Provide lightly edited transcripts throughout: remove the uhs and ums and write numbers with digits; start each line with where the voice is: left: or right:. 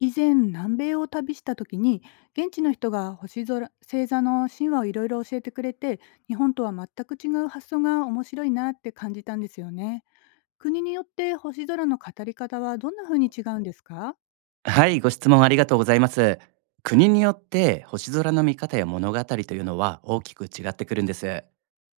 left: 以前南米を旅した時に現地の人が星空星座の神話をいろいろ教えてくれて、日本とは全く違う発想が面白いなって感じたんですよね。国によって星空の語り方はどんな風に違うんですか？
right: はい、ご質問ありがとうございます。国によって星空の見方や物語というのは大きく違ってくるんです。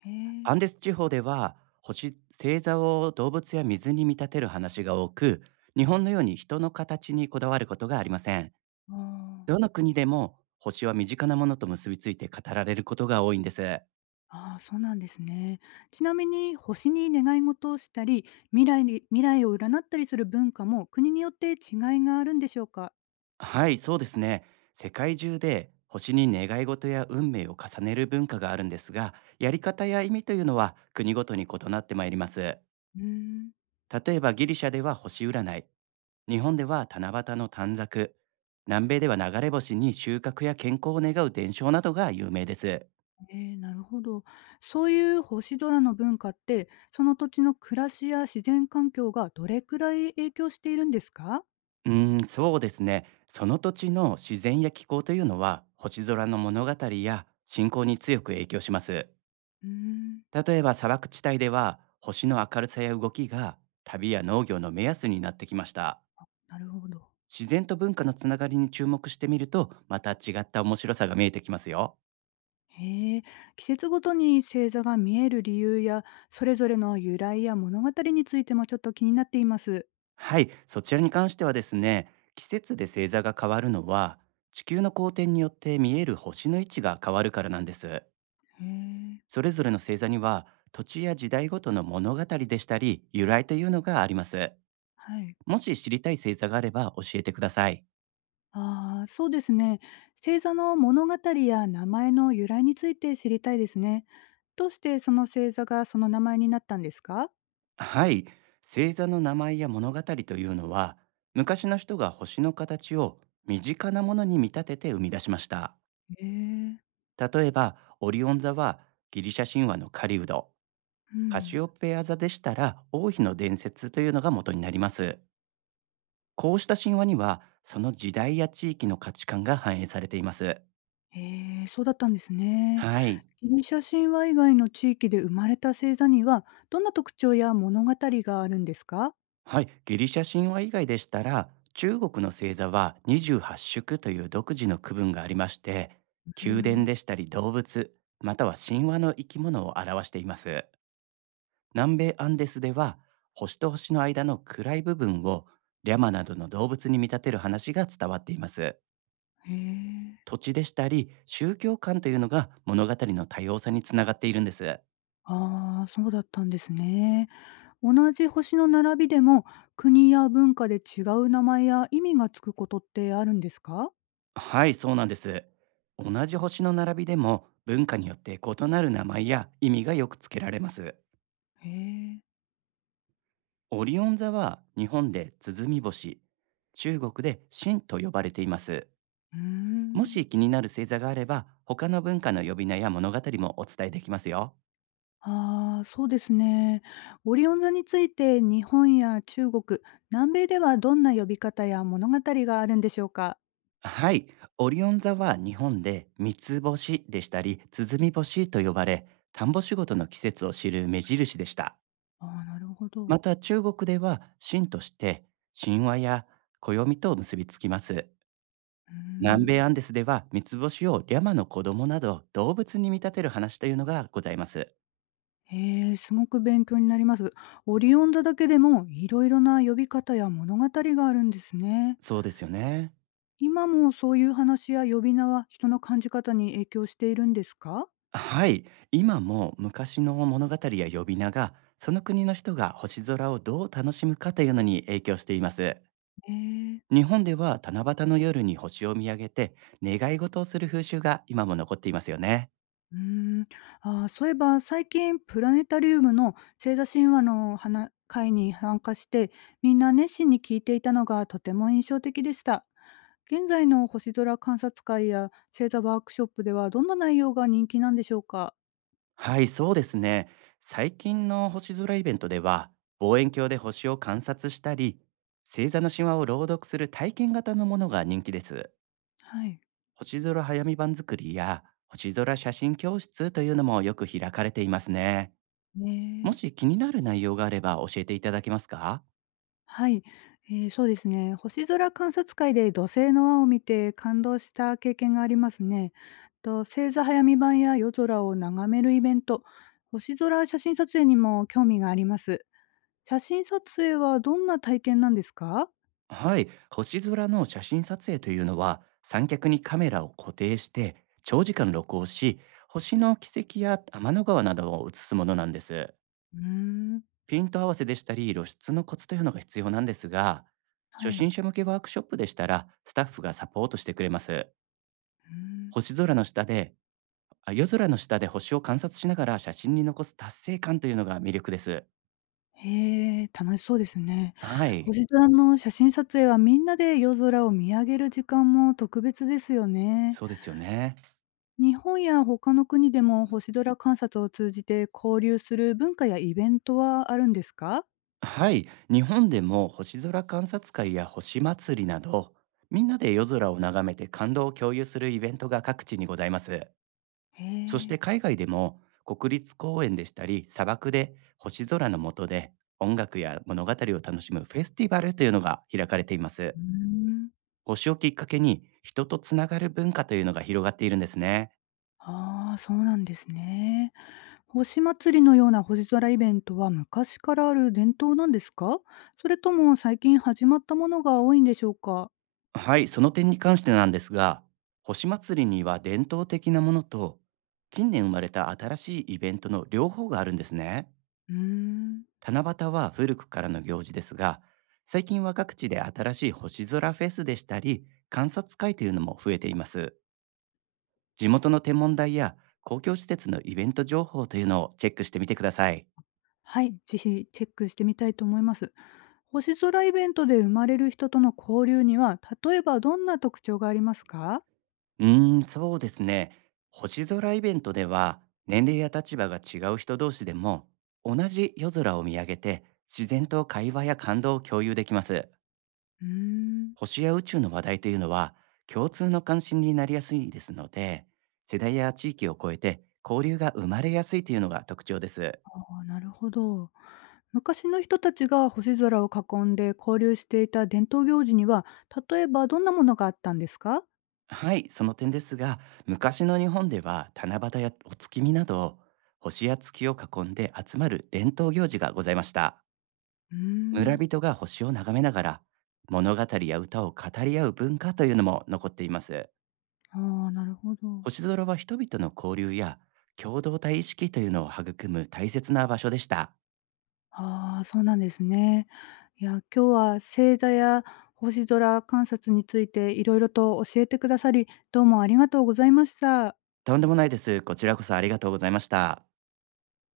left: へえ、
right: アンデス地方では星星座を動物や水に見立てる話が多く、日本のように人の形にこだわることがありません。
left: あー、
right: どの国でも星は身近なものと結びついて語られることが多いんです。
left: あーそうなんですね。ちなみに星に願い事をしたり、未来を占ったりする文化も国によって違いがあるんでしょうか？
right: はい、そうですね。世界中で星に願い事や運命を重ねる文化があるんですが、やり方や意味というのは国ごとに異なってまいります。
left: うーん、
right: 例えばギリシャでは星占い、日本では七夕の短冊、南米では流れ星に収穫や健康を願う伝承などが有名です。
left: ええ、なるほど。そういう星空の文化って、その土地の暮らしや自然環境がどれくらい影響しているんですか？
right: うーん、そうですね。その土地の自然や気候というのは星空の物語や信仰に強く影響します。
left: うーん、
right: 例えば砂漠地帯では星の明るさや動きが旅や農業の目安になってきました。
left: なるほど。
right: 自然と文化のつながりに注目してみるとまた違った面白さが見えてきますよ。
left: へえ、季節ごとに星座が見える理由や、それぞれの由来や物語についてもちょっと気になっています。
right: はい、そちらに関してはですね、季節で星座が変わるのは、地球の公転によって見える星の位置が変わるからなんです。
left: へえ、
right: それぞれの星座には、土地や時代ごとの物語でしたり、由来というのがあります。
left: はい。
right: もし知りたい星座があれば教えてください。
left: ああ、そうですね。星座の物語や名前の由来について知りたいですね。どうしてその星座がその名前になったんですか？
right: はい、星座の名前や物語というのは、昔の人が星の形を身近なものに見立てて生み出しました。
left: へえ、
right: 例えば、オリオン座はギリシャ神話の狩人。
left: う
right: カシ
left: ん。
right: オペア座でしたら王妃の伝説というのが元になります。こうした神話にはその時代や地域の価値観が反映されています。
left: へえ、そうだったんですね。
right: はい。
left: ギリシャ神話以外の地域で生まれた星座には、どんな特徴や物語があるんですか？
right: はい。ギリシャ神話以外でしたら中国の星座は28宿という独自の区分がありまして、
left: うー
right: 宮殿
left: ん、
right: でしたり動物または神話の生き物を表しています。南米アンデスでは星と星の間の暗い部分をリャマなどの動物に見立てる話が伝わっています。
left: へえ。
right: 土地でしたり宗教観というのが物語の多様さにつながっているんです。
left: ああ、そうだったんですね。同じ星の並びでも、国や文化で違う名前や意味がつくことってあるんですか？
right: はい、そうなんです。同じ星の並びでも文化によって異なる名前や意味がよく付けられます。
left: へえ、
right: オリオン座は日本で鼓星、中国で神と呼ばれています。
left: うー
right: も
left: ん。
right: し気になる星座があれば他の文化の呼び名や物語もお伝えできますよ。
left: ああ、そうですね。オリオン座について、日本や中国、南米ではどんな呼び方や物語があるんでしょうか？
right: はい。オリオン座は日本で三つ星でしたり、鼓星と呼ばれ、田んぼ仕事の季節を知る目印でした。
left: ああ、なるほ
right: ま
left: ど。
right: た中国では神として神話や暦と結びつきます。
left: うー
right: 南米
left: ん。
right: アンデスでは三つ星をリャマの子供など動物に見立てる話というのがございます。
left: へえ、すごく勉強になります。オリオン座だけでもいろいろな呼び方や物語があるんですね。
right: そうですよね。
left: 今もそういう話や呼び名は人の感じ方に影響しているんですか？
right: はい。今も昔の物語や呼び名がその国の人が星空をどう楽しむかというのに影響しています。
left: へえ。
right: 日本では七夕の夜に星を見上げて願い事をする風習が今も残っていますよね。
left: うーん。ああ、そういえば最近プラネタリウムの星座神話のは会に参加して、みんな熱心に聞いていたのがとても印象的でした。現在の星空観察会や星座ワークショップではどんな内容が人気なんでしょうか？
right: はい、そうですね。最近の星空イベントでは望遠鏡で星を観察したり星座の神話を朗読する体験型のものが人気です。
left: はい。
right: 星空早見版作りや星空写真教室というのもよく開かれていますね。も
left: ね
right: し
left: え。
right: 気になる内容があれば教えていただけますか。
left: はい。そうですね。星空観察会で土星の輪を見て感動した経験がありますね。と、星座早見版や夜空を眺めるイベント、星空写真撮影にも興味があります。写真撮影はどんな体験なんですか？
right: はい、星空の写真撮影というのは三脚にカメラを固定して長時間録音し、星の軌跡や天の川などを写すものなんです。
left: うーん、
right: ピント合わせでしたり露出のコツというのが必要なんですが、
left: は
right: 初心
left: い。
right: 者向けワークショップでしたらスタッフがサポートしてくれます。
left: うーん。
right: 星空の下で、あ、夜空の下で星を観察しながら写真に残す達成感というのが魅力です。
left: へえ、楽しそうですね。
right: はい、
left: 星空の写真撮影はみんなで夜空を見上げる時間も特別ですよね。
right: そうですよね。
left: 日本や他の国でも星空観察を通じて交流する文化やイベントはあるんですか？
right: はい、日本でも星空観察会や星祭りなど、みんなで夜空を眺めて感動を共有するイベントが各地にございます。
left: へ
right: そして
left: え。
right: 海外でも国立公園でしたり砂漠で星空の下で音楽や物語を楽しむフェスティバルというのが開かれています。
left: うーん。
right: 星をきっかけに人とつながる文化というのが広がっているんですね。
left: ああ、そうなんですね。星祭りのような星空イベントは昔からある伝統なんですか？それとも最近始まったものが多いんでしょうか？
right: はい、その点に関してなんですが、星祭りには伝統的なものと近年生まれた新しいイベントの両方があるんですね。
left: うーん。
right: 七夕は古くからの行事ですが、最近は各地で新しい星空フェスでしたり、観察会というのも増えています。地元の天文台や公共施設のイベント情報というのをチェックしてみてください。
left: はい、ぜひチェックしてみたいと思います。星空イベントで生まれる人との交流には、例えばどんな特徴がありますか？
right: うーん、そうですね。星空イベントでは、年齢や立場が違う人同士でも、同じ夜空を見上げて、自然と会話や感動を共有できます。
left: うーん。
right: 星や宇宙の話題というのは、共通の関心になりやすいですので、世代や地域を超えて交流が生まれやすいというのが特徴です。
left: ああ、なるほど。昔の人たちが星空を囲んで交流していた伝統行事には、例えばどんなものがあったんですか？
right: はい、その点ですが、昔の日本では七夕やお月見など、星や月を囲んで集まる伝統行事がございました。
left: うー
right: 村
left: ん。
right: 人が星を眺めながら物語や歌を語り合う文化というのも残っています。
left: ああ、なるほど。
right: 星空は人々の交流や共同体意識というのを育む大切な場所でした。
left: ああ、そうなんですね。いや、今日は星座や星空観察についていろいろと教えてくださり、どうもありがとうございました。
right: とんでもないです。こちらこそありがとうございました。